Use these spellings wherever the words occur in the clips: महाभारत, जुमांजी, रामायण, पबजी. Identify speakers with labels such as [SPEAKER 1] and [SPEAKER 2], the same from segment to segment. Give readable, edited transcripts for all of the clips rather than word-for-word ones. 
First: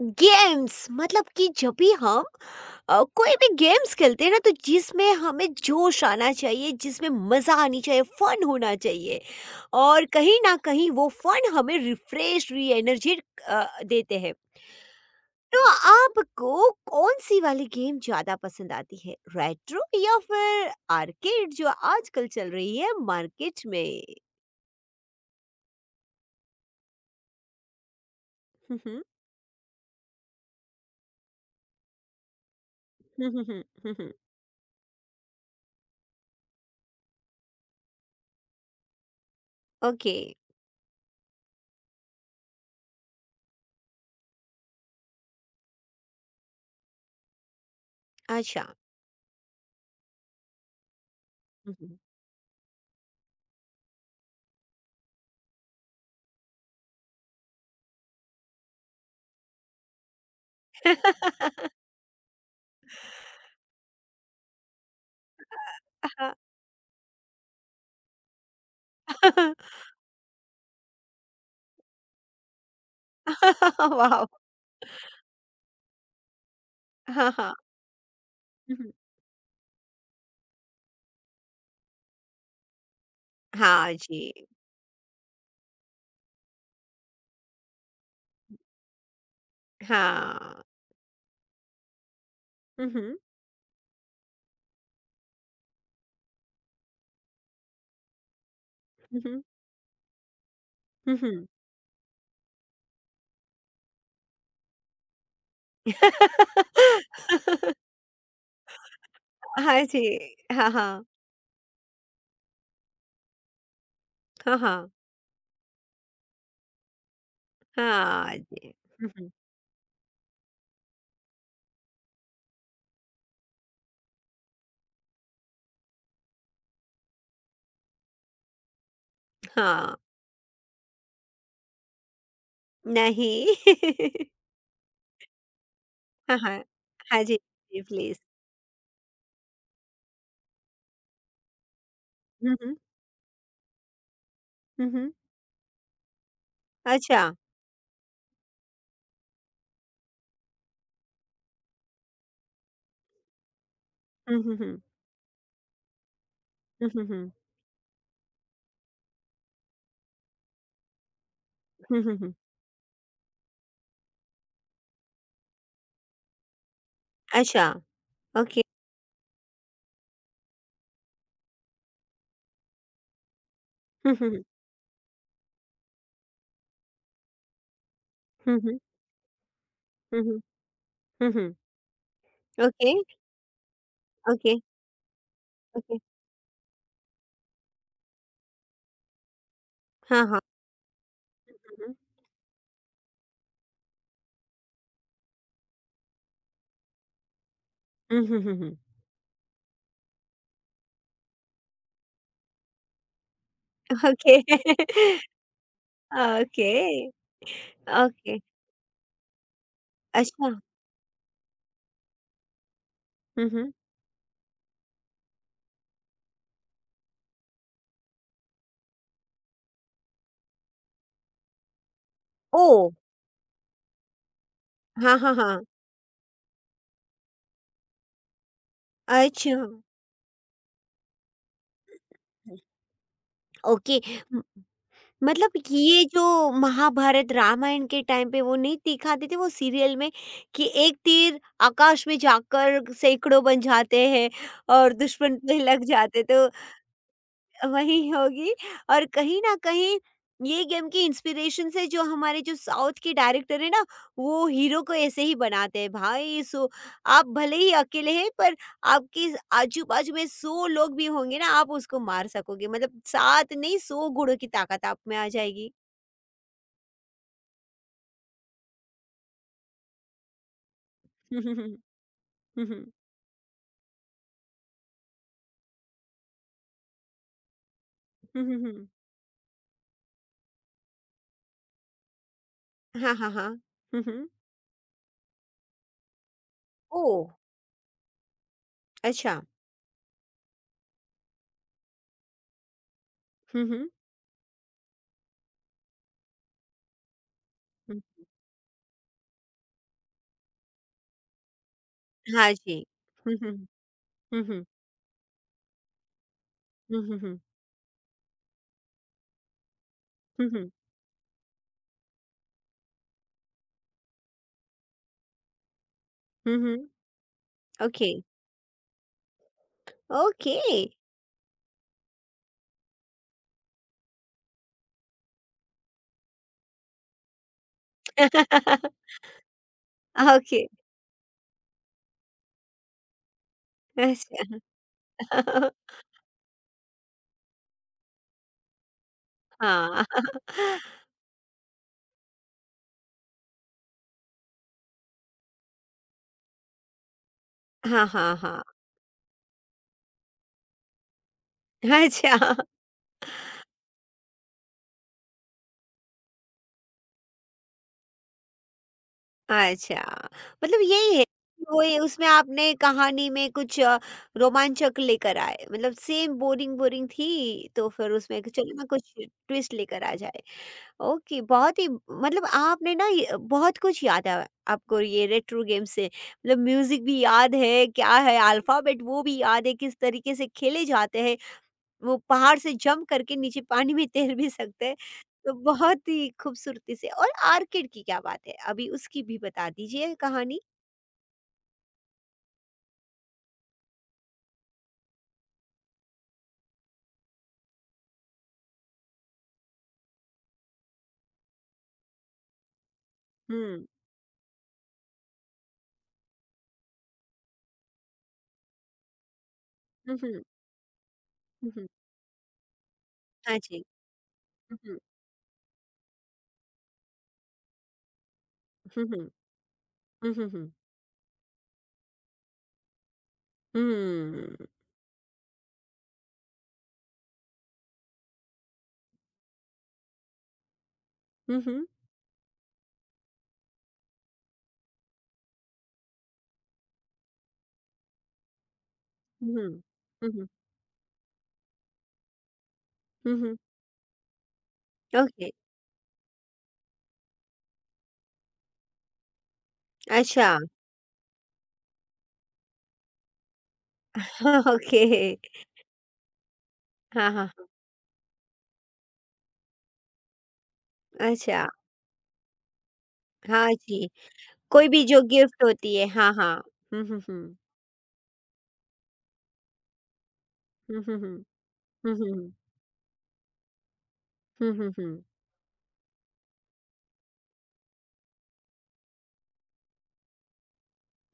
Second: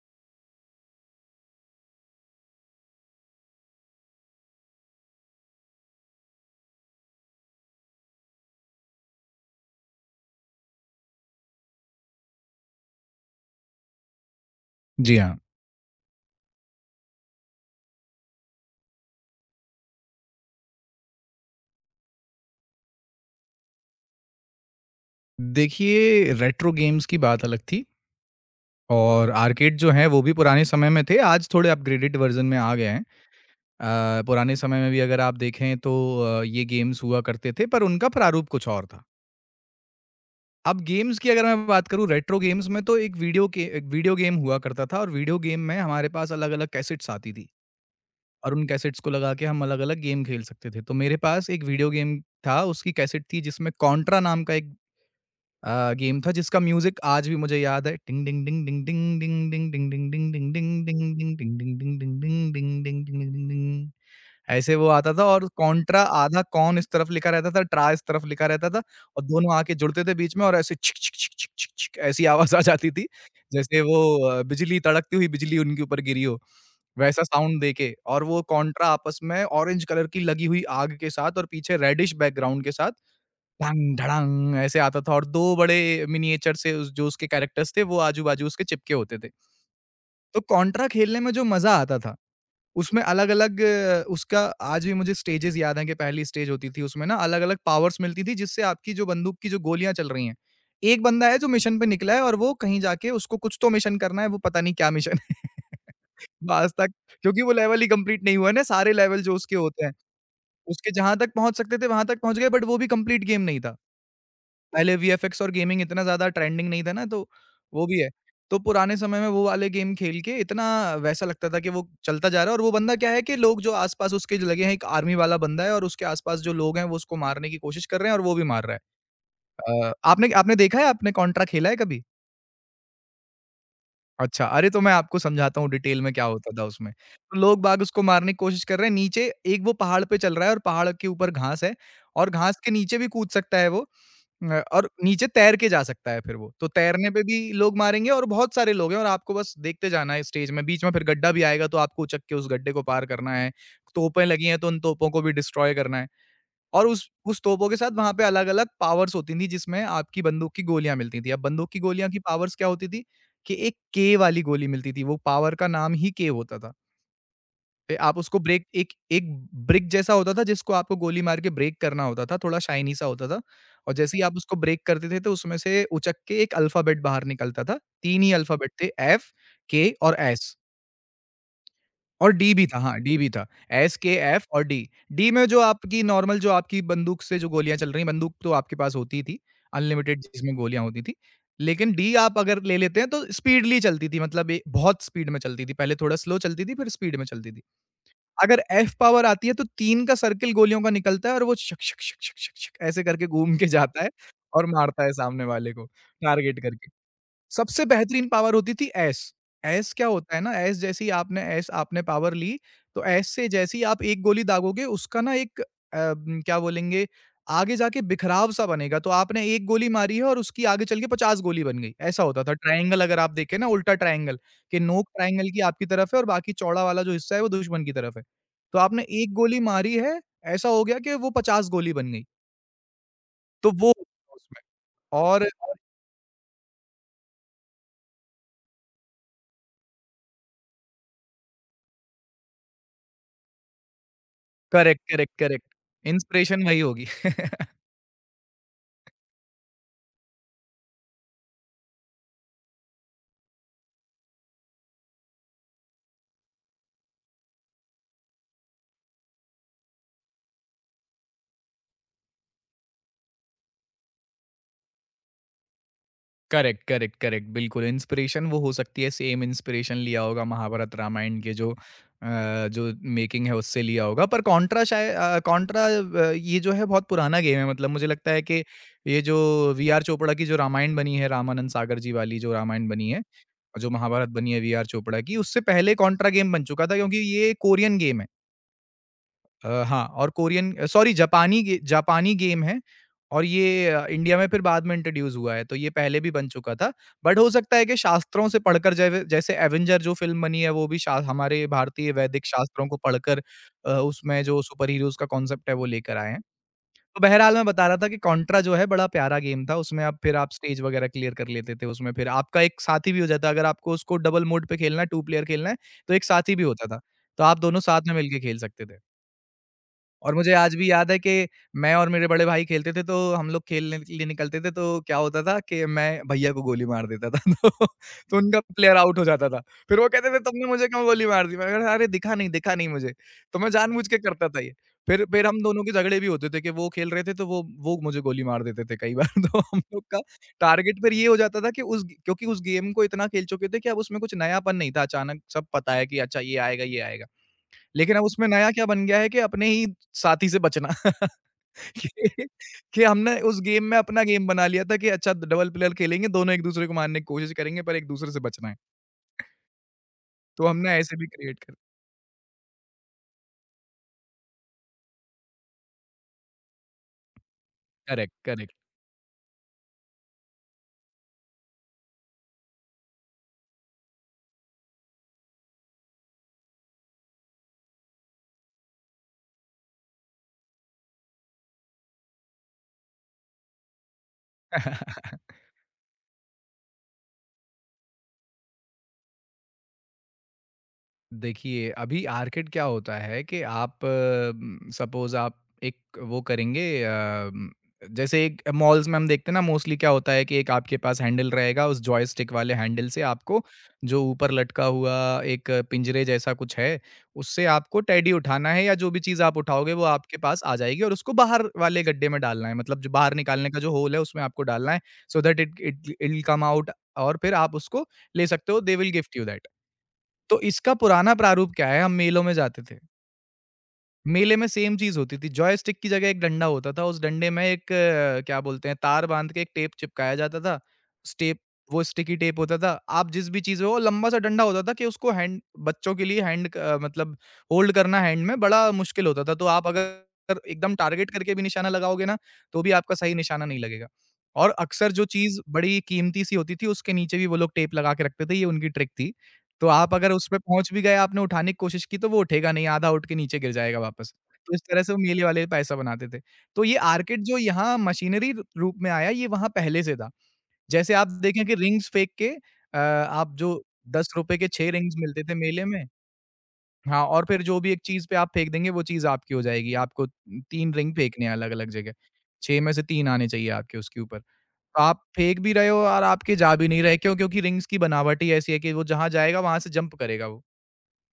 [SPEAKER 1] Games मतलब कि जब भी हम कोई भी games खेलते हैं ना, तो जिसमें हमें जोश आना चाहिए, जिसमें मज़ा आनी चाहिए, फन होना चाहिए और कहीं ना कहीं वो फन हमें रिफ्रेश री एनर्जी देते हैं।
[SPEAKER 2] जी हाँ।
[SPEAKER 1] तो आपको कौन सी वाली गेम ज़्यादा पसंद आती है, रेट्रो या फिर आर्केड जो आजकल चल रही है मार्केट में?
[SPEAKER 2] देखिए, रेट्रो गेम्स की बात अलग थी।
[SPEAKER 1] हम्म,
[SPEAKER 2] और आर्केड जो हैं वो भी पुराने समय में थे, आज थोड़े अपग्रेडेड वर्ज़न में आ गए हैं।
[SPEAKER 1] हम्म, हम्म, हम्म, हम्म,
[SPEAKER 2] पुराने समय में भी अगर आप देखें तो ये गेम्स हुआ करते थे, पर उनका प्रारूप कुछ और था।
[SPEAKER 1] ओके।
[SPEAKER 2] अब गेम्स की अगर मैं बात करूँ, रेट्रो गेम्स में तो एक वीडियो गेम हुआ करता था, और वीडियो गेम में हमारे पास अलग-अलग कैसेट्स आती थी। और
[SPEAKER 1] अच्छा।
[SPEAKER 2] उन कैसेट्स को लगा के हम अलग-अलग गेम खेल सकते थे। तो मेरे पास एक वीडियो
[SPEAKER 1] हम्म,
[SPEAKER 2] गेम था, उसकी कैसेट थी जिसमें कॉन्ट्रा नाम का एक गेम था, जिसका म्यूजिक आज भी मुझे याद है। ऐसे वो आता था, और कंट्रा
[SPEAKER 1] हाँ,
[SPEAKER 2] आधा, कॉन इस तरफ लिखा रहता था, ट्राई इस तरफ लिखा रहता था। और दोनों आके जुड़ते थे बीच में, और ऐसे ऐसी आवाज आ जाती थी, जैसे वो
[SPEAKER 1] वाह।
[SPEAKER 2] बिजली, तड़कती हुई बिजली उनके ऊपर गिरी हो। वैसा
[SPEAKER 1] हाँ, हाँ,
[SPEAKER 2] साउंड देके, और वो
[SPEAKER 1] हुँ,
[SPEAKER 2] कंट्रा
[SPEAKER 1] हुँ।
[SPEAKER 2] आपस में ऑ
[SPEAKER 1] हाँ
[SPEAKER 2] ढंग
[SPEAKER 1] जी,
[SPEAKER 2] ढड़ंग ऐसे आता था। और 2 बड़े मिनिएचर से, उस, जो उसके कैरेक्टर्स थे वो आजू-बाजू उसके चिपके होते थे। तो
[SPEAKER 1] हाँ।
[SPEAKER 2] कॉन्ट्रा खेलने में जो मज़ा आता था,
[SPEAKER 1] हुँ,
[SPEAKER 2] उसमें
[SPEAKER 1] हुँ,
[SPEAKER 2] अलग-अलग, उसका आज भी मुझे स्टेजेज़ याद हैं। कि पहली स्टेज होती थी, उसमें ना अलग-अलग पावर्स मिलती थी, जिससे आपकी जो
[SPEAKER 1] हुँ,
[SPEAKER 2] बंदूक
[SPEAKER 1] हुँ,
[SPEAKER 2] की जो गोलियाँ चल रही हैं, एक
[SPEAKER 1] हुँ,
[SPEAKER 2] बंदा है
[SPEAKER 1] हुँ।
[SPEAKER 2] जो मिशन पे निकला है, और वो कहीं जाके उसको कुछ तो मिशन करना है, वो पता नहीं क्या मिशन है। वो आज तक, क्योंकि वो लेवल ही कंप्लीट नहीं हुआ है ना, सारे लेवल जो उसके
[SPEAKER 1] हाँ
[SPEAKER 2] होते हैं,
[SPEAKER 1] जी, हाँ,
[SPEAKER 2] उसके
[SPEAKER 1] हाँ,
[SPEAKER 2] जहाँ तक पहुँच सकते थे वहाँ तक पहुँच गए, बट वो भी कंप्लीट गेम नहीं था।
[SPEAKER 1] हाँ, हाँ,
[SPEAKER 2] पहले वीएफएक्स और गेमिंग इतना ज़्यादा ट्रेंडिंग नहीं था ना, तो वो भी है।
[SPEAKER 1] हाँ
[SPEAKER 2] तो
[SPEAKER 1] जी।
[SPEAKER 2] पुराने
[SPEAKER 1] हुँ,
[SPEAKER 2] समय में
[SPEAKER 1] हुँ,
[SPEAKER 2] वो वाले गेम खेल के इतना वैसा लगता था कि वो चलता जा रहा है। और वो बंदा क्या है कि लोग जो आस-पास उसके जो लगे हैं, एक आर्मी वाला बंदा है, और उसके आस-पास जो लोग हैं, वो उसको मारने की कोशिश कर रहे हैं, और वो भी मार रहा है।
[SPEAKER 1] हाँ,
[SPEAKER 2] आपने आपने देखा है, आपने कॉन्ट्रा खेला है कभी?
[SPEAKER 1] नहीं।
[SPEAKER 2] अच्छा, अरे! तो मैं आपको समझाता हूँ डिटेल में क्या
[SPEAKER 1] हाँ,
[SPEAKER 2] होता
[SPEAKER 1] हाँ,
[SPEAKER 2] था उसमें।
[SPEAKER 1] हाँ जी,
[SPEAKER 2] तो लोग बाग
[SPEAKER 1] जी
[SPEAKER 2] उसको
[SPEAKER 1] प्लीज़।
[SPEAKER 2] मारने की कोशिश कर रहे हैं, नीचे एक वो पहाड़ पे चल रहा है, और पहाड़ के ऊपर घास है, और
[SPEAKER 1] हुँ,
[SPEAKER 2] घास के
[SPEAKER 1] हुँ,
[SPEAKER 2] नीचे भी कूद सकता है वो। और
[SPEAKER 1] हुँ, हुँ,
[SPEAKER 2] नीचे तैर के जा सकता है फिर वो। तो तैरने पे
[SPEAKER 1] अच्छा।
[SPEAKER 2] भी लोग मारेंगे, और बहुत सारे लोग हैं, और आपको बस देखते जाना है स्टेज में। बीच में फिर गड्ढा भी आएगा, तो आपको उचक के उस गड्ढे को पार करना है। तोपें
[SPEAKER 1] हुँ,
[SPEAKER 2] लगी
[SPEAKER 1] हुँ,
[SPEAKER 2] हैं, तो उन
[SPEAKER 1] हुँ,
[SPEAKER 2] तोपों को भी डिस्ट्रॉय करना है। और
[SPEAKER 1] हुँ, हुँ,
[SPEAKER 2] उस
[SPEAKER 1] हुँ,
[SPEAKER 2] उस तोपों के साथ वहाँ पे अलग-अलग पावर्स होती थी, जिसमें आपकी बंदूक की गोलियाँ मिलती थी। अब बंदूक की
[SPEAKER 1] हुँ,
[SPEAKER 2] गोलियाँ
[SPEAKER 1] हुँ,
[SPEAKER 2] की
[SPEAKER 1] हुँ,
[SPEAKER 2] पावर्स क्या होती थी कि एक के वाली गोली मिलती थी, वो पावर का नाम ही के होता था।
[SPEAKER 1] अच्छा,
[SPEAKER 2] फिर आप उसको
[SPEAKER 1] ओके।
[SPEAKER 2] ब्रेक एक एक ब्रिक जैसा होता था, जिसको आपको गोली मार के ब्रेक करना होता था, थोड़ा शाइनी सा होता था, और
[SPEAKER 1] हुँ,
[SPEAKER 2] जैसे ही
[SPEAKER 1] हुँ,
[SPEAKER 2] आप
[SPEAKER 1] हुँ,
[SPEAKER 2] उसको ब्रेक करते थे तो उसमें से उचक के एक अल्फ़ाबेट बाहर निकलता था। 3 ही अल्फ़ाबेट
[SPEAKER 1] हुँ,
[SPEAKER 2] थे, एफ, के और
[SPEAKER 1] हुँ, हुँ,
[SPEAKER 2] एस।
[SPEAKER 1] हुँ, हुँ,
[SPEAKER 2] और डी भी था,
[SPEAKER 1] ओके,
[SPEAKER 2] हाँ, डी भी था। एस, के, एफ
[SPEAKER 1] ओके,
[SPEAKER 2] और डी। डी में जो
[SPEAKER 1] ओके,
[SPEAKER 2] आपकी नॉर्मल जो आपकी बंदूक से जो गोलियाँ चल रही हैं, बंदूक तो आपके पास होती ही थी, अनलिमिटेड,
[SPEAKER 1] हाँ, हाँ,
[SPEAKER 2] जिसमें गोलियाँ होती थी।
[SPEAKER 1] हुँ,
[SPEAKER 2] लेकिन
[SPEAKER 1] हुँ,
[SPEAKER 2] डी आप अगर ले लेते हैं तो स्पीडली चलती थी, मतलब ए बहुत स्पीड में चलती थी। पहले थोड़ा स्लो चलती थी, फिर स्पीड में चलती थी।
[SPEAKER 1] हुँ, हुँ, हुँ,
[SPEAKER 2] अगर
[SPEAKER 1] हुँ,
[SPEAKER 2] एफ पावर आती है तो 3 का सर्किल गोलियों का निकलता है, और वो शक, शक, शक, शक, शक, शक ऐसे करके घूम के जाता है,
[SPEAKER 1] ओके,
[SPEAKER 2] और मारता है सामने वाले को, टारगेट
[SPEAKER 1] ओके,
[SPEAKER 2] करके। सबसे बेहतरीन
[SPEAKER 1] ओके,
[SPEAKER 2] पावर होती थी ऐस। ऐस क्या होता है
[SPEAKER 1] अच्छा।
[SPEAKER 2] ना, ऐस जैसे ही आपने पावर ली, तो ऐस से
[SPEAKER 1] हुँ, हुँ।
[SPEAKER 2] जैसे ही आप एक गोली दागोगे, उसका ना एक क्या बोलेंगे, आगे जाके बिखराव सा बनेगा। तो आपने 1 गोली मारी है, और उसकी आगे चल के 50 गोली बन गई, ऐसा होता था।
[SPEAKER 1] ओह!
[SPEAKER 2] ट्रायंगल अगर आप देखें ना, उल्टा ट्रायंगल, कि नोक
[SPEAKER 1] हाँ, हाँ,
[SPEAKER 2] ट्रायंगल की
[SPEAKER 1] हाँ।
[SPEAKER 2] आपकी तरफ है और बाकी चौड़ा वाला जो हिस्सा है वो दुश्मन की तरफ है। तो आपने 1
[SPEAKER 1] अच्छा।
[SPEAKER 2] गोली मारी है, ऐसा हो गया कि वो 50 गोली बन गई। तो वो
[SPEAKER 1] ओके। म।
[SPEAKER 2] उसमें
[SPEAKER 1] मतलब
[SPEAKER 2] और
[SPEAKER 1] ये जो महाभारत, रामायण के टाइम पे वो नहीं दिखाते थे वो सीरियल में कि एक तीर आकाश में जाकर सैकड़ों बन जाते हैं और
[SPEAKER 2] करेक्ट, करेक्ट,
[SPEAKER 1] दुश्मन पे
[SPEAKER 2] करेक्ट।
[SPEAKER 1] लग जाते, तो
[SPEAKER 2] इंस्पिरेशन वही होगी।
[SPEAKER 1] वही होगी। और कहीं न कहीं ये गेम की इंस्पिरेशन से जो हमारे जो साउथ के डायरेक्टर है ना, वो हीरो को ऐसे ही बनाते हैं। भाई, सो आप भले ही अकेले हैं, पर आपके आजू-बाजू में 100 लोग भी होंगे ना, आप उसको मार सकोगे। मतलब 7 नहीं, 100 घोड़ों की ताकत आप में आ जाएगी।
[SPEAKER 2] करेक्ट करेक्ट करेक्ट, बिल्कुल इंस्पिरेशन वो हो सकती है। सेम इंस्पिरेशन लिया होगा, महाभारत रामायण
[SPEAKER 1] हुँ,
[SPEAKER 2] के
[SPEAKER 1] हुँ,
[SPEAKER 2] जो
[SPEAKER 1] हुँ। हुँ,
[SPEAKER 2] जो
[SPEAKER 1] हुँ।
[SPEAKER 2] मेकिंग है उससे लिया होगा। पर कॉन्ट्रा, शायद कॉन्ट्रा ये जो है बहुत पुराना गेम है, मतलब मुझे लगता है
[SPEAKER 1] हुँ, हुँ,
[SPEAKER 2] कि
[SPEAKER 1] हुँ।
[SPEAKER 2] ये जो वी आर चोपड़ा की जो रामायण बनी है, रामानंद सागर जी वाली जो रामायण बनी
[SPEAKER 1] हाँ,
[SPEAKER 2] है,
[SPEAKER 1] हाँ, हाँ।
[SPEAKER 2] और जो
[SPEAKER 1] हुँ, हुँ।
[SPEAKER 2] महाभारत बनी है वी आर चोपड़ा की, उससे पहले कॉन्ट्रा गेम बन चुका था, क्योंकि
[SPEAKER 1] ओह!
[SPEAKER 2] ये कोरियन गेम है।
[SPEAKER 1] अच्छा।
[SPEAKER 2] हाँ, और कोरियन, सॉरी, जापानी गेम है। और
[SPEAKER 1] हुँ,
[SPEAKER 2] ये
[SPEAKER 1] हुँ।
[SPEAKER 2] इंडिया में फिर बाद में इंट्रोड्यूस हुआ है, तो ये पहले भी बन चुका था। बट हो सकता है कि
[SPEAKER 1] हुँ।
[SPEAKER 2] शास्त्रों से पढ़कर जैव जैसे एवेंजर जो फ़िल्म बनी है, वो भी शा हमारे भारतीय वैदिक
[SPEAKER 1] हाँ जी।
[SPEAKER 2] शास्त्रों को
[SPEAKER 1] हुँ,
[SPEAKER 2] पढ़कर
[SPEAKER 1] हुँ।
[SPEAKER 2] उसमें
[SPEAKER 1] हुँ,
[SPEAKER 2] जो
[SPEAKER 1] हुँ।
[SPEAKER 2] सुपर हीरोज़ का कॉन्सेप्ट है, वो लेकर आए हैं।
[SPEAKER 1] हुँ, हुँ,
[SPEAKER 2] तो
[SPEAKER 1] हुँ।
[SPEAKER 2] बहरहाल मैं बता रहा था कि कॉन्ट्रा जो है बड़ा प्यारा गेम था, उसमें आप फिर
[SPEAKER 1] हुँ,
[SPEAKER 2] आप
[SPEAKER 1] हुँ।
[SPEAKER 2] स्टेज वगैरह क्लियर कर लेते थे, उसमें फिर आपका एक साथी भी हो जाता है, अगर आपको उसको डबल मोड पे खेलना है, 2 प्लेयर खेलना है, तो एक साथी
[SPEAKER 1] हुँ,
[SPEAKER 2] भी
[SPEAKER 1] हुँ।
[SPEAKER 2] होता था। तो आप दोनों साथ
[SPEAKER 1] ओके।
[SPEAKER 2] में मिलके खेल सकते थे। और मुझे
[SPEAKER 1] ओके।
[SPEAKER 2] आज भी याद है कि मैं और मेरे बड़े भाई खेलते थे, तो हम लोग खेलने के लिए निकलते थे तो क्या होता था कि मैं भैया को गोली मार देता था। तो तो उनका प्लेयर आउट हो जाता था। फिर वो कहते थे,
[SPEAKER 1] ओके।
[SPEAKER 2] तुमने मुझे क्यों गोली मार दी? मैंने कहा, अरे दिखा नहीं मुझे। तो मैं जानबूझ के करता था ये।
[SPEAKER 1] अच्छा।
[SPEAKER 2] फिर हम दोनों के झगड़े भी होते थे कि वो खेल रहे थे तो वो मुझे गोली मार देते थे कई बार। तो हम लोग
[SPEAKER 1] हाँ,
[SPEAKER 2] का टारगेट फिर ये हो जाता था कि उस क्योंकि उस गेम को इतना खेल चुके थे कि अब उसमें कुछ नयापन नहीं था। अचानक सब पता है कि अच्छा ये आएगा, ये आएगा।
[SPEAKER 1] हाँ,
[SPEAKER 2] लेकिन अब
[SPEAKER 1] हाँ,
[SPEAKER 2] उसमें
[SPEAKER 1] हाँ।
[SPEAKER 2] नया क्या बन गया है कि अपने ही साथी से बचना।
[SPEAKER 1] अच्छा।
[SPEAKER 2] कि कि हमने उस गेम में अपना गेम बना लिया था, कि अच्छा डबल प्लेयर खेलेंगे, दोनों एक-दूसरे को मारने की कोशिश करेंगे पर एक-दूसरे से बचना है।
[SPEAKER 1] अच्छा,
[SPEAKER 2] तो
[SPEAKER 1] मतलब
[SPEAKER 2] हमने ऐसे
[SPEAKER 1] यही है
[SPEAKER 2] भी क्रिएट
[SPEAKER 1] कि
[SPEAKER 2] कर
[SPEAKER 1] वो ये उसमें आपने कहानी में कुछ रोमांचक लेकर आए। मतलब सेम बोरिंग बोरिंग थी तो फिर
[SPEAKER 2] करेक्ट,
[SPEAKER 1] उसमें कि
[SPEAKER 2] करेक्ट।
[SPEAKER 1] चलो ना कुछ ट्विस्ट लेकर आ जाए। ओके, बहुत ही, मतलब आपने ना ये बहुत कुछ याद है आपको, ये रेट्रो गेम से, मतलब म्यूजिक भी याद है, क्या है अल्फाबेट वो भी याद है, किस तरीके से खेले जाते हैं, वो पहाड़ से जंप करके नीचे पानी में तैर भी सकते हैं। तो बहुत ही खूबसूरती से। और आर्किड की क्या बात है, अभी उसकी भी बता दीजिए कहानी?
[SPEAKER 2] देखिए, अभी आर्केड क्या होता है कि आप सपोज़ आप एक वो करेंगे, जैसे एक मॉल्स में हम देखते हैं ना, मोस्टली क्या होता है कि एक आपके पास हैंडल रहेगा, उस जॉयस्टिक वाले हैंडल से आपको
[SPEAKER 1] हुँ।
[SPEAKER 2] जो ऊपर लटका हुआ एक पिंजरे जैसा कुछ है, उससे आपको टेडी उठाना है, या जो भी चीज़ आप उठाओगे वो
[SPEAKER 1] हुँ,
[SPEAKER 2] आपके
[SPEAKER 1] हुँ।
[SPEAKER 2] पास आ जाएगी, और उसको बाहर
[SPEAKER 1] हुँ, हुँ।
[SPEAKER 2] वाले गड्ढे में डालना है। मतलब जो बाहर
[SPEAKER 1] हाँ
[SPEAKER 2] निकालने का
[SPEAKER 1] जी।
[SPEAKER 2] जो होल है उसमें आपको
[SPEAKER 1] हुँ,
[SPEAKER 2] डालना
[SPEAKER 1] हुँ।
[SPEAKER 2] है, so that it it it will come out. और फिर आप उसको ले सकते हो, they
[SPEAKER 1] hmm,
[SPEAKER 2] will
[SPEAKER 1] hmm.
[SPEAKER 2] Gift you that.
[SPEAKER 1] हुँ, हुँ,
[SPEAKER 2] तो
[SPEAKER 1] हुँ।
[SPEAKER 2] इसका पुराना प्रारूप क्या है, हम मेलों में जाते थे। मेले में
[SPEAKER 1] हुँ।
[SPEAKER 2] सेम चीज़ होती थी, जॉयस्टिक की जगह एक डंडा होता था, उस डंडे में एक क्या बोलते हैं, तार बाँध के एक टेप चिपकाया जाता था। उस टेप
[SPEAKER 1] हुँ, हुँ।
[SPEAKER 2] वो स्टिकी टेप होता था, आप जिस भी चीज़ में, वो लंबा सा डंडा होता था कि उसको हैंड बच्चों के लिए हैंड क मतलब होल्ड करना हैंड में बड़ा मुश्किल होता था, तो
[SPEAKER 1] हुँ।
[SPEAKER 2] आप
[SPEAKER 1] हुँ, हुँ।
[SPEAKER 2] अगर एकदम टारगेट करके भी निशाना लगाओगे ना, तो भी आपका सही
[SPEAKER 1] हुँ, हुँ।
[SPEAKER 2] निशाना नहीं लगेगा। और अक्सर जो
[SPEAKER 1] ओके।
[SPEAKER 2] चीज़ बड़ी कीमती सी होती थी, उसके नीचे भी वो लोग टेप लगा के रखते थे, ये उनकी ट्रिक थी। तो आप अगर उस
[SPEAKER 1] अच्छा।
[SPEAKER 2] पे पहुँच भी गए, आपने उठाने की कोशिश की, तो वो उठेगा नहीं, आधा उठ के नीचे गिर जाएगा वापस।
[SPEAKER 1] हाँ,
[SPEAKER 2] तो इस तरह
[SPEAKER 1] ओके।
[SPEAKER 2] से वो मेले वाले पैसा बनाते थे। तो ये
[SPEAKER 1] हाँ,
[SPEAKER 2] आर्किड
[SPEAKER 1] हाँ।
[SPEAKER 2] जो यहाँ मशीनरी र रूप में आया, ये वहाँ पहले से था। जैसे आप
[SPEAKER 1] हाँ,
[SPEAKER 2] देखें
[SPEAKER 1] अच्छा।
[SPEAKER 2] कि रिंग्स फेंक के, आप
[SPEAKER 1] हाँ
[SPEAKER 2] जो
[SPEAKER 1] जी,
[SPEAKER 2] ₹10 के
[SPEAKER 1] कोई
[SPEAKER 2] 6
[SPEAKER 1] भी
[SPEAKER 2] रिंग्स
[SPEAKER 1] जो
[SPEAKER 2] मिलते थे
[SPEAKER 1] गिफ्ट
[SPEAKER 2] मेले
[SPEAKER 1] होती
[SPEAKER 2] में।
[SPEAKER 1] है। हाँ, हाँ। हुँ, हुँ,
[SPEAKER 2] हाँ, और
[SPEAKER 1] हुँ।
[SPEAKER 2] फिर जो भी एक चीज़ पे आप फेंक देंगे, वो चीज़ आपकी हो जाएगी। आपको 3
[SPEAKER 1] हुँ,
[SPEAKER 2] रिंग
[SPEAKER 1] हुँ, हुँ।
[SPEAKER 2] फेंकने हैं अलग-अलग जगह।
[SPEAKER 1] हुँ, हुँ, हुँ।
[SPEAKER 2] 6 में से 3 आने चाहिए आपके उसके ऊपर।
[SPEAKER 1] हुँ, हुँ,
[SPEAKER 2] तो आप
[SPEAKER 1] हुँ।
[SPEAKER 2] फेंक भी रहे हो और आपके जा भी नहीं रहे। क्यों? क्योंकि रिंग्स की बनावट ही ऐसी है कि वो जहाँ जाएगा, वहाँ से जंप करेगा वो।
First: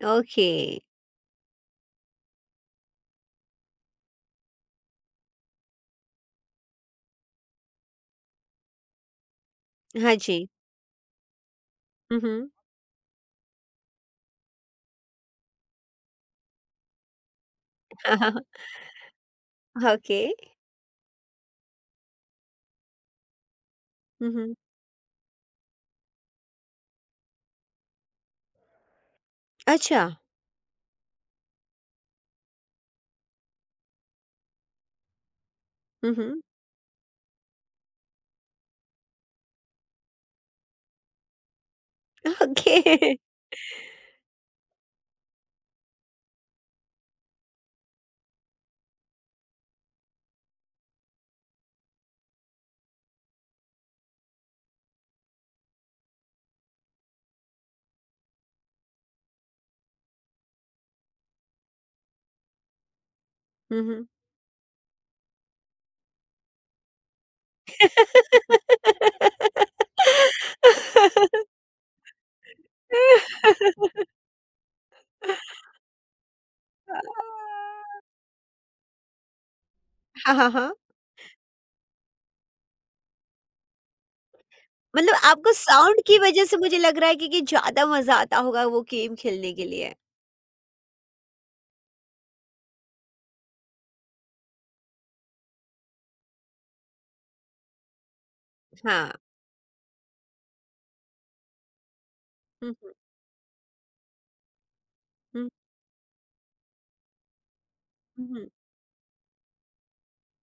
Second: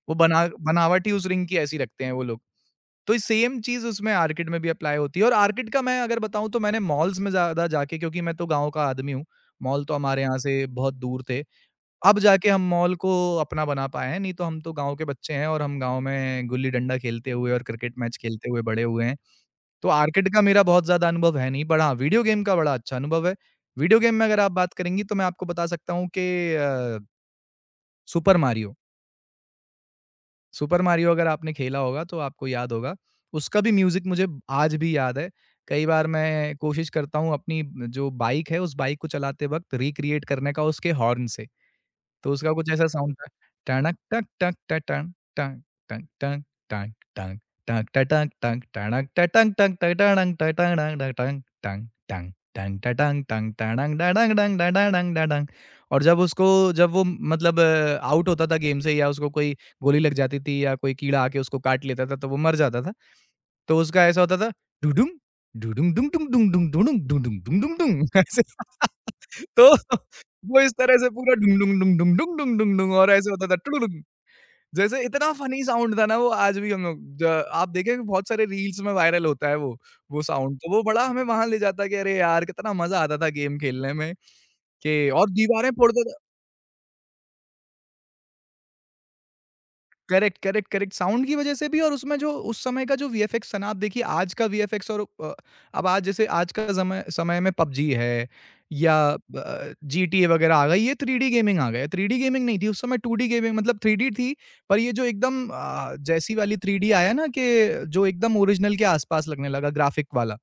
[SPEAKER 2] वो बना
[SPEAKER 1] ओके।
[SPEAKER 2] बनावट ही उस रिंग की ऐसी रखते हैं वो लोग। तो सेम चीज़ उसमें आर्किड में भी अप्लाई होती है, और आर्किड का मैं अगर बताऊँ तो मैंने मॉल्स में ज़्यादा जाके, क्योंकि मैं तो गाँव का आदमी हूँ, मॉल तो
[SPEAKER 1] हाँ
[SPEAKER 2] हमारे यहाँ
[SPEAKER 1] जी।
[SPEAKER 2] से बहुत दूर थे।
[SPEAKER 1] हुँ,
[SPEAKER 2] अब जाके
[SPEAKER 1] हुँ।
[SPEAKER 2] हम मॉल को अपना बना पाए हैं, नहीं तो हम तो गाँव के बच्चे हैं और हम गाँव में गुल्ली-डंडा खेलते हुए और क्रिकेट मैच खेलते हुए बड़े हुए हैं। तो
[SPEAKER 1] ओके।
[SPEAKER 2] आर्किड का मेरा बहुत ज़्यादा अनुभव है नहीं, पर हाँ, वीडियो गेम का बड़ा अच्छा अनुभव है। वीडियो गेम में
[SPEAKER 1] हुँ,
[SPEAKER 2] अगर आप
[SPEAKER 1] हुँ।
[SPEAKER 2] बात करेंगी तो मैं आपको बता सकता हूँ कि सुपर मारियो।
[SPEAKER 1] अच्छा।
[SPEAKER 2] सुपर मारियो अगर आपने खेला होगा तो आपको याद होगा। उसका भी म्यूज़िक मुझे आज भी याद है। कई बार
[SPEAKER 1] हुँ, हुँ।
[SPEAKER 2] मैं कोशिश करता हूँ अपनी जो बाइक है उस बाइक को चलाते वक़्त रिक्रिएट करने का उसके हॉर्न से। तो उसका कुछ
[SPEAKER 1] ओके।
[SPEAKER 2] ऐसा साउंड था: टणक टक टक ट टन टन टन टन टन टन टक ट टक टक टणक ट टक टक ट टणक ट टणक ट टंक टंक टंक टंक ट टंक टंक टणक ड डंक डंक ड ड डंक ड डंक। और जब वो मतलब आउट होता था गेम से, या उसको कोई गोली लग जाती थी या कोई कीड़ा आके उसको काट लेता था, तो वो मर जाता था। तो
[SPEAKER 1] हुँ,
[SPEAKER 2] उसका
[SPEAKER 1] हुँ।
[SPEAKER 2] ऐसा होता था: डुडुम डुडुम डुम डुम डुम डुम डुडुम डुडुम डुम डुम डुम ऐसे तो वो इस तरह से पूरा डुम डुम डुम डुम डुम डुम डुम डुम और ऐसे होता था टुडुडुम। जैसे इतना फनी साउंड था ना वो, आज भी हम लोग ज आप देखेंगे बहुत सारे रील्स में वायरल होता है वो। वो
[SPEAKER 1] हाँ, हाँ,
[SPEAKER 2] साउंड तो
[SPEAKER 1] हाँ।
[SPEAKER 2] वो बड़ा हमें वहाँ ले जाता है कि अरे यार! कितना मज़ा आता था गेम खेलने में, कि
[SPEAKER 1] मतलब
[SPEAKER 2] और
[SPEAKER 1] आपको
[SPEAKER 2] दीवारें
[SPEAKER 1] साउंड
[SPEAKER 2] फोड़ते थे।
[SPEAKER 1] की वज़ह से मुझे लग रहा है कि ज़्यादा मज़ा आता होगा वो गेम खेलने के लिए।
[SPEAKER 2] Correct, correct, correct. साउंड की वजह से भी, और उसमें जो उस समय का जो वीएफएक्स था ना, आप देखिए आज का वीएफएक्स और अब आज जैसे, आज का समय समय में पबजी है या
[SPEAKER 1] हाँ।
[SPEAKER 2] ब जीटीए वगैरह आ गई, ये 3D गेमिंग आ गया। 3D गेमिंग नहीं थी,
[SPEAKER 1] हुँ,
[SPEAKER 2] उस
[SPEAKER 1] हुँ,
[SPEAKER 2] समय 2D गेमिंग, मतलब 3D थी, पर ये जो एकदम
[SPEAKER 1] हुँ,
[SPEAKER 2] जैसी वाली 3D आया ना, कि जो
[SPEAKER 1] हुँ,
[SPEAKER 2] एकदम
[SPEAKER 1] हुँ,
[SPEAKER 2] ओरिजिनल के आस-पास लगने लगा ग्राफिक वाला।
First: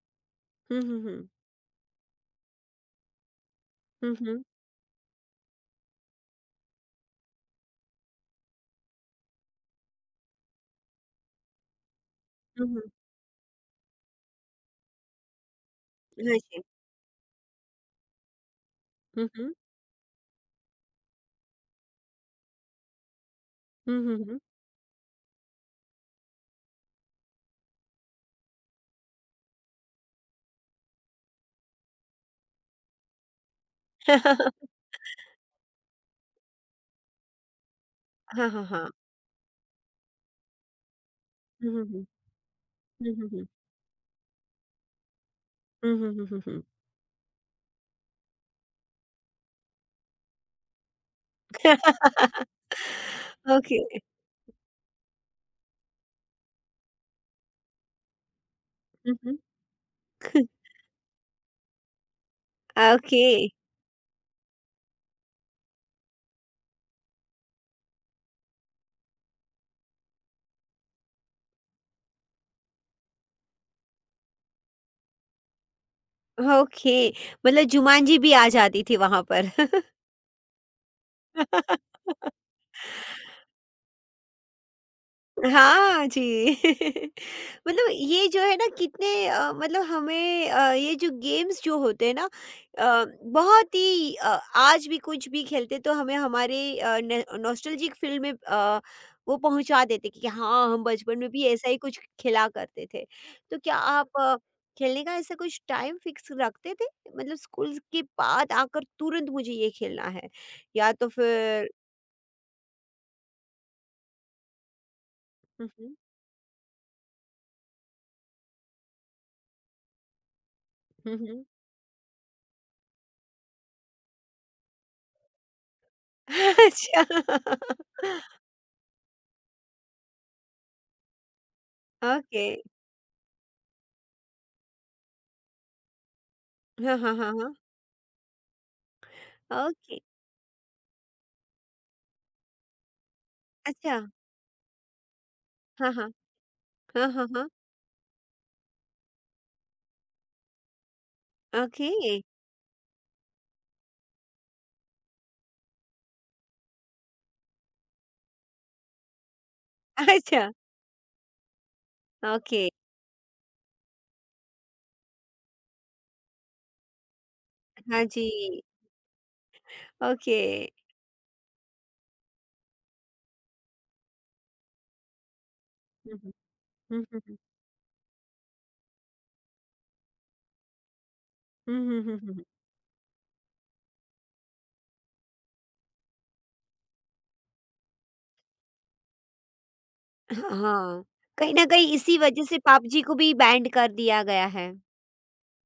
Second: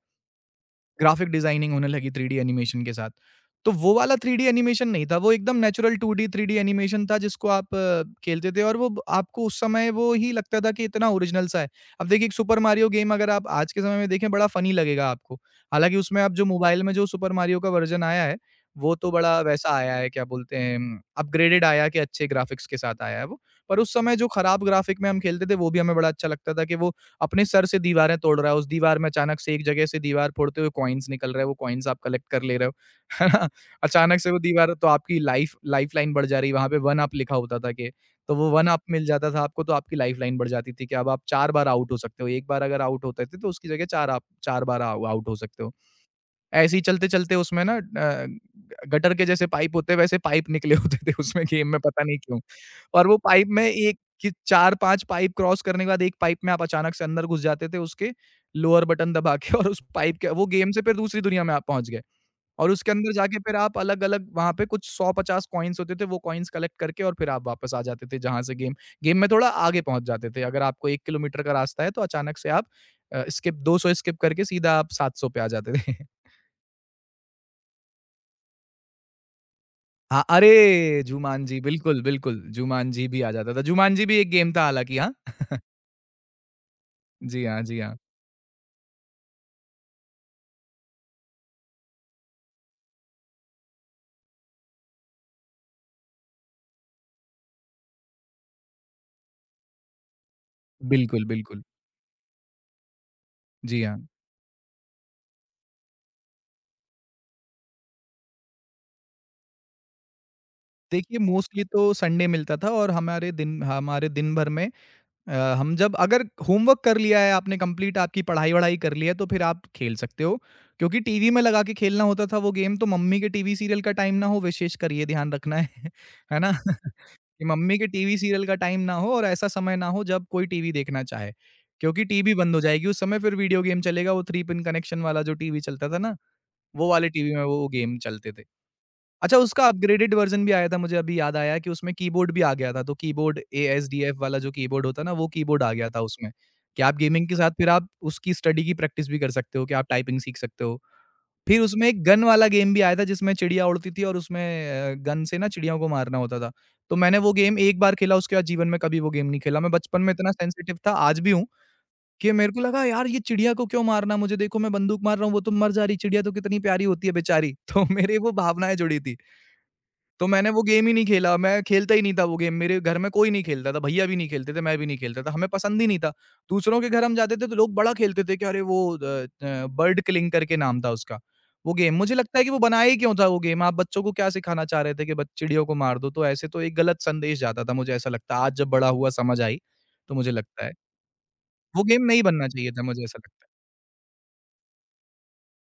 [SPEAKER 1] हुँ, हुँ,
[SPEAKER 2] ग्राफिक
[SPEAKER 1] हुँ,
[SPEAKER 2] डिजाइनिंग होने लगी 3D एनिमेशन के साथ। तो वो वाला
[SPEAKER 1] हुँ,
[SPEAKER 2] 3D एनिमेशन नहीं था, वो एकदम नेचुरल 2D, 3D एनिमेशन था जिसको आप खेलते थे, और वो ब आपको उस समय वो ही लगता था कि इतना ओरिजिनल सा है। अब देखिए, एक super
[SPEAKER 1] hmm, hmm,
[SPEAKER 2] Mario game अगर आप आज के समय में देखें, बड़ा फनी लगेगा आपको। हालाँकि उसमें अब
[SPEAKER 1] हाँ
[SPEAKER 2] जो
[SPEAKER 1] जी।
[SPEAKER 2] मोबाइल में जो सुपर मारियो का वर्ज़न आया है, वो तो
[SPEAKER 1] हुँ,
[SPEAKER 2] बड़ा
[SPEAKER 1] हुँ,
[SPEAKER 2] वैसा आया है, क्या बोलते हैं, अपग्रेडेड आया, कि अच्छे ग्राफिक्स के साथ आया है वो। पर उस
[SPEAKER 1] हुँ,
[SPEAKER 2] समय
[SPEAKER 1] हुँ,
[SPEAKER 2] जो
[SPEAKER 1] हुँ।
[SPEAKER 2] खराब ग्राफिक में हम खेलते थे वो भी हमें बड़ा अच्छा लगता था, कि वो अपने सर से दीवारें तोड़ रहा है, उस दीवार में अचानक से एक जगह से दीवार फोड़ते हुए कॉइन्स निकल रहे हैं, वो कॉइन्स आप कलेक्ट कर ले रहे हो, है ना? अचानक से वो दीवार, तो आपकी लाइफ़लाइन बढ़ जा रही है, वहाँ पे 1 अप लिखा होता था कि, तो
[SPEAKER 1] हाँ,
[SPEAKER 2] वो
[SPEAKER 1] हाँ,
[SPEAKER 2] 1 अप
[SPEAKER 1] हाँ।
[SPEAKER 2] मिल जाता था आपको, तो आपकी लाइफ़लाइन बढ़ जाती थी, कि अब आप 4 बार
[SPEAKER 1] हुँ, हुँ,
[SPEAKER 2] आउट हो
[SPEAKER 1] हुँ,
[SPEAKER 2] सकते हो। 1 बार अगर आउट
[SPEAKER 1] हुँ,
[SPEAKER 2] होते
[SPEAKER 1] हुँ,
[SPEAKER 2] थे
[SPEAKER 1] हुँ,
[SPEAKER 2] तो उसकी जगह 4, आप 4 बार आउ आउट हो सकते हो।
[SPEAKER 1] हुँ, हुँ, हुँ, हुँ, हुँ।
[SPEAKER 2] ऐसे ही चलते-चलते उसमें ना गटर के जैसे पाइप होते हैं, वैसे पाइप निकले होते थे उसमें गेम में, पता नहीं क्यों। और वो पाइप में
[SPEAKER 1] ओके।
[SPEAKER 2] एक, कि 4-5 पाइप क्रॉस करने के बाद एक पाइप में आप अचानक से अंदर घुस जाते थे, उसके लोअर बटन
[SPEAKER 1] हुँ,
[SPEAKER 2] दबा
[SPEAKER 1] हुँ।
[SPEAKER 2] के और उस पाइप के वो गेम से फिर दूसरी दुनिया में आप पहुँच गए। और उसके अंदर
[SPEAKER 1] ओके।
[SPEAKER 2] जाके फिर आप अलग-अलग वहाँ पे कुछ 100-50 कॉइन्स होते थे, वो कॉइन्स कलेक्ट करके और फिर आप वापस आ जाते थे, जहाँ से गेम गेम में थोड़ा आगे पहुँच जाते थे। अगर आपको 1 किलोमीटर का रास्ता है तो अचानक से आप स्किप 200 स्किप करके सीधा आप 700 पे आ जाते थे।
[SPEAKER 1] ओके, मतलब जुमांजी भी आ जाती थी वहाँ पर।
[SPEAKER 2] हाँ, अरे! जुमांजी बिल्कुल, बिल्कुल, जुमांजी भी आ जाता था। जुमांजी भी एक गेम था हालाँकि, हाँ।
[SPEAKER 1] हाँ जी।
[SPEAKER 2] जी हाँ, जी
[SPEAKER 1] मतलब
[SPEAKER 2] हाँ।
[SPEAKER 1] ये जो है ना, कितने मतलब हमें, ये जो गेम्स जो होते हैं ना, अ, बहुत ही, आज भी कुछ भी खेलते तो हमें हमारे नॉस्टैल्जिक फील्ड में, वो पहुंचा देते कि हाँ, हम बचपन
[SPEAKER 2] बिल्कुल,
[SPEAKER 1] में भी
[SPEAKER 2] बिल्कुल।
[SPEAKER 1] ऐसा ही कुछ खेला करते थे। तो क्या
[SPEAKER 2] जी हाँ।
[SPEAKER 1] आप खेलने का ऐसा कुछ टाइम फिक्स रखते थे? मतलब स्कूल के बाद आकर तुरंत मुझे ये खेलना है, या तो
[SPEAKER 2] देखिए, मोस्टली
[SPEAKER 1] फिर
[SPEAKER 2] तो संडे मिलता था, और हमारे दिन भर में हम,
[SPEAKER 1] हम्म,
[SPEAKER 2] जब अगर होमवर्क कर लिया है आपने, कंप्लीट आपकी पढ़ाई-वढ़ाई कर ली है, तो फिर आप खेल सकते हो। क्योंकि
[SPEAKER 1] हम्म,
[SPEAKER 2] टीवी में
[SPEAKER 1] हम्म।
[SPEAKER 2] लगा के खेलना होता था वो गेम, तो मम्मी के टीवी सीरियल का टाइम ना हो, विशेषकर ये ध्यान रखना है। है ना?
[SPEAKER 1] अच्छा।
[SPEAKER 2] कि मम्मी के टीवी सीरियल का टाइम ना हो और ऐसा समय ना हो जब कोई टीवी देखना चाहे, क्योंकि टीवी
[SPEAKER 1] ओके।
[SPEAKER 2] बंद हो जाएगी उस समय, फिर वीडियो गेम चलेगा। वो 3 पिन कनेक्शन वाला जो टीवी चलता था ना, वो
[SPEAKER 1] हाँ,
[SPEAKER 2] वाले
[SPEAKER 1] हाँ,
[SPEAKER 2] टीवी में
[SPEAKER 1] हाँ,
[SPEAKER 2] वो गेम चलते थे। अच्छा, उसका
[SPEAKER 1] हाँ। ओके।
[SPEAKER 2] अपग्रेडेड वर्ज़न भी आया था, मुझे अभी याद आया, कि उसमें कीबोर्ड भी आ गया था, तो कीबोर्ड
[SPEAKER 1] अच्छा।
[SPEAKER 2] ASDF वाला जो कीबोर्ड होता है ना, वो कीबोर्ड आ गया
[SPEAKER 1] हाँ,
[SPEAKER 2] था
[SPEAKER 1] हाँ।
[SPEAKER 2] उसमें, कि आप
[SPEAKER 1] हाँ, हाँ,
[SPEAKER 2] गेमिंग के
[SPEAKER 1] हाँ।
[SPEAKER 2] साथ फिर आप उसकी स्टडी की प्रैक्टिस भी कर सकते हो, कि आप टाइपिंग सीख सकते हो। फिर उसमें
[SPEAKER 1] ओके।
[SPEAKER 2] एक गन वाला गेम भी आया था, जिसमें चिड़िया उड़ती थी और उसमें गन से ना चिड़ियों को मारना होता था। तो मैंने वो गेम एक बार खेला, उसके बाद जीवन में कभी वो गेम नहीं खेला। मैं बचपन में इतना
[SPEAKER 1] अच्छा,
[SPEAKER 2] सेंसिटिव था, आज भी हूँ, कि मेरे को
[SPEAKER 1] ओके।
[SPEAKER 2] लगा, यार ये चिड़िया को क्यों मारना, मुझे देखो मैं बंदूक मार रहा हूँ, वो तो मर जा रही, चिड़िया तो कितनी प्यारी होती है बेचारी। तो
[SPEAKER 1] हाँ
[SPEAKER 2] मेरे वो
[SPEAKER 1] जी,
[SPEAKER 2] भावनाएँ जुड़ी थी। तो
[SPEAKER 1] ओके।
[SPEAKER 2] मैंने वो गेम ही नहीं खेला, मैं खेलता ही नहीं था वो गेम, मेरे घर में कोई नहीं खेलता था, भैया भी नहीं खेलते थे, मैं भी नहीं खेलता था, हमें पसंद ही नहीं था।
[SPEAKER 1] हुँ, हुँ।
[SPEAKER 2] दूसरों के
[SPEAKER 1] हुँ,
[SPEAKER 2] घर हम
[SPEAKER 1] हुँ, हुँ।
[SPEAKER 2] जाते थे तो लोग बड़ा खेलते थे कि अरे वो बर्ड किलिंग करके नाम था उसका, वो
[SPEAKER 1] हुँ,
[SPEAKER 2] गेम।
[SPEAKER 1] हुँ,
[SPEAKER 2] मुझे
[SPEAKER 1] हुँ, हुँ,
[SPEAKER 2] लगता है
[SPEAKER 1] हुँ।
[SPEAKER 2] कि वो बनाया ही क्यों था वो गेम? आप बच्चों को क्या सिखाना चाह रहे थे कि बच चिड़ियों को मार दो? तो ऐसे तो एक गलत संदेश जाता था, मुझे ऐसा लगता है। आज जब बड़ा हुआ, समझ आई, तो मुझे लगता है।
[SPEAKER 1] हाँ, कहीं न
[SPEAKER 2] वो
[SPEAKER 1] कहीं
[SPEAKER 2] गेम
[SPEAKER 1] इसी
[SPEAKER 2] नहीं
[SPEAKER 1] वजह
[SPEAKER 2] बनना
[SPEAKER 1] से
[SPEAKER 2] चाहिए था, मुझे
[SPEAKER 1] पबजी को
[SPEAKER 2] ऐसा
[SPEAKER 1] भी
[SPEAKER 2] लगता है।
[SPEAKER 1] बैन्ड कर दिया गया है।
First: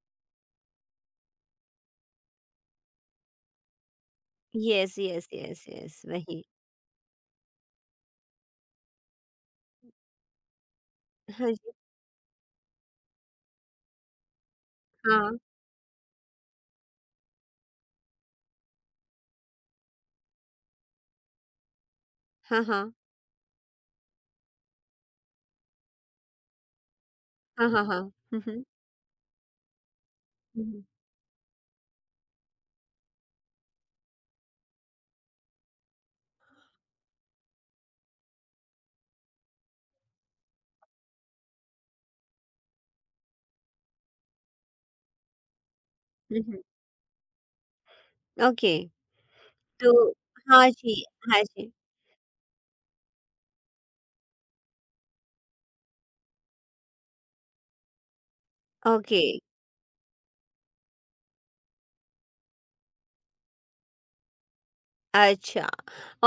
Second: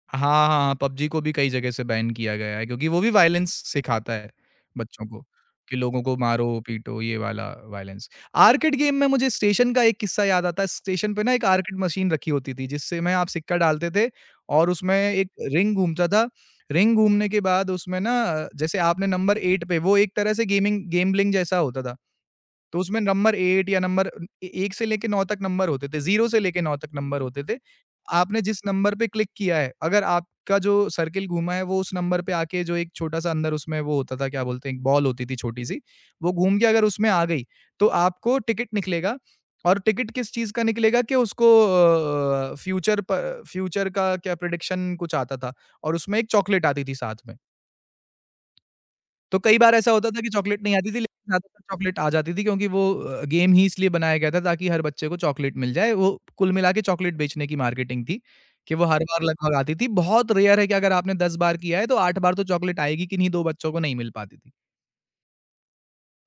[SPEAKER 2] हाँ, हाँ, हाँ, पबजी को भी कई जगह से बैन किया गया है, क्योंकि वो भी वायलेंस सिखाता है
[SPEAKER 1] येस,
[SPEAKER 2] बच्चों को,
[SPEAKER 1] येस, येस,
[SPEAKER 2] कि
[SPEAKER 1] येस,
[SPEAKER 2] लोगों को
[SPEAKER 1] वही।
[SPEAKER 2] मारो, पीटो, ये वाला वायलेंस। आर्केड गेम में मुझे स्टेशन का एक किस्सा याद आता है, स्टेशन पे ना एक
[SPEAKER 1] हाँ जी,
[SPEAKER 2] आर्केड मशीन रखी होती थी, जिससे में आप सिक्का डालते थे और उसमें एक
[SPEAKER 1] हाँ।
[SPEAKER 2] रिंग घूमता था। रिंग घूमने के बाद उसमें ना, जैसे आपने नंबर 8 पे, वो एक तरह से गेमिंग गैम्बलिंग जैसा होता था।
[SPEAKER 1] हाँ,
[SPEAKER 2] तो
[SPEAKER 1] हाँ।
[SPEAKER 2] उसमें नंबर 8 या नंबर ए 1 से लेके 9 तक नंबर होते थे, 0 से लेके 9 तक नंबर होते थे।
[SPEAKER 1] हाँ, हाँ, हाँ।
[SPEAKER 2] आपने
[SPEAKER 1] हुँ,
[SPEAKER 2] जिस
[SPEAKER 1] हुँ।
[SPEAKER 2] नंबर पे क्लिक किया है, अगर आपका
[SPEAKER 1] हुँ,
[SPEAKER 2] जो
[SPEAKER 1] हुँ।
[SPEAKER 2] सर्किल घूमा है वो उस नंबर पे आके जो एक छोटा-सा अंदर उसमें वो होता था, क्या बोलते हैं, एक बॉल होती थी छोटी-सी, वो घूम के अगर उसमें आ गई, तो आपको टिकट निकलेगा, और टिकट किस चीज़ का निकलेगा कि उसको अ, फ्यूचर प फ्यूचर का क्या प्रेडिक्शन कुछ आता था, और उसमें एक
[SPEAKER 1] हुँ, हुँ।
[SPEAKER 2] चॉकलेट आती थी साथ में।
[SPEAKER 1] ओके,
[SPEAKER 2] तो कई बार ऐसा
[SPEAKER 1] तो
[SPEAKER 2] होता था कि चॉकलेट
[SPEAKER 1] हाँ
[SPEAKER 2] नहीं आती थी,
[SPEAKER 1] जी,
[SPEAKER 2] लेकिन
[SPEAKER 1] हाँ
[SPEAKER 2] ज़्यादातर
[SPEAKER 1] जी।
[SPEAKER 2] चॉकलेट आ जाती थी, क्योंकि वो गेम ही इसलिए बनाया गया था ताकि हर बच्चे को चॉकलेट मिल जाए। वो कुल मिला के चॉकलेट बेचने की मार्केटिंग थी, कि वो हर
[SPEAKER 1] ओके,
[SPEAKER 2] बार लगभग आती थी। बहुत रेयर है कि अगर आपने 10 बार किया है तो 8 बार तो चॉकलेट आएगी, किन्हीं 2 बच्चों को नहीं मिल पाती थी।
[SPEAKER 1] अच्छा।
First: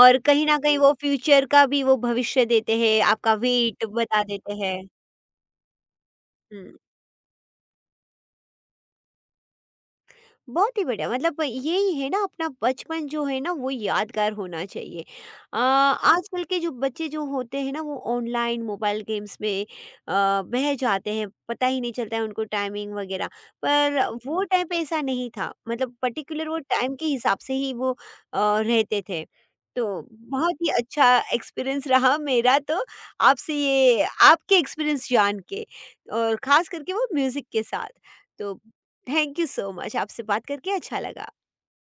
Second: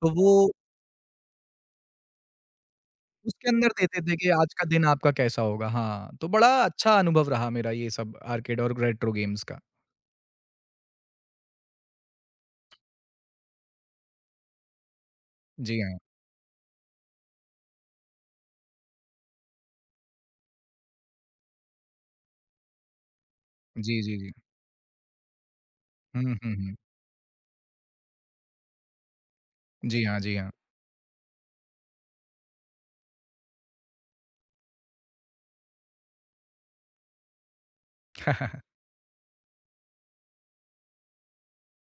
[SPEAKER 2] तो वो
[SPEAKER 1] कहीं न कहीं वो फ्यूचर का भी वो भविष्य देते हैं, आपका
[SPEAKER 2] उसके अंदर
[SPEAKER 1] वेट
[SPEAKER 2] देते थे
[SPEAKER 1] बता
[SPEAKER 2] कि
[SPEAKER 1] देते
[SPEAKER 2] आज का दिन
[SPEAKER 1] हैं।
[SPEAKER 2] आपका कैसा होगा? हाँ, तो बड़ा
[SPEAKER 1] हुँ।
[SPEAKER 2] अच्छा अनुभव रहा मेरा ये सब आर्केड और रेट्रो गेम्स का।
[SPEAKER 1] बहुत ही बढ़िया। मतलब यही है ना, अपना बचपन जो है ना वो यादगार होना चाहिए।
[SPEAKER 2] जी हाँ।
[SPEAKER 1] आजकल के जो बच्चे जो होते हैं ना, वो ऑनलाइन मोबाइल गेम्स में बह जाते हैं, पता ही नहीं चलता है उनको टाइमिंग वगैरह।
[SPEAKER 2] जी,
[SPEAKER 1] पर
[SPEAKER 2] जी, जी।
[SPEAKER 1] वो टाइम पे ऐसा नहीं था, मतलब
[SPEAKER 2] हुँ,
[SPEAKER 1] पर्टिकुलर
[SPEAKER 2] हुँ,
[SPEAKER 1] वो
[SPEAKER 2] हुँ।
[SPEAKER 1] टाइम के हिसाब से ही वो रहते थे। तो
[SPEAKER 2] जी हाँ, जी हाँ।
[SPEAKER 1] बहुत ही अच्छा एक्सपीरियंस रहा मेरा, तो आपसे ये आपके एक्सपीरियंस जान के, और खास करके वो म्यूजिक के साथ। तो थैंक यू सो मच, आपसे बात करके अच्छा लगा।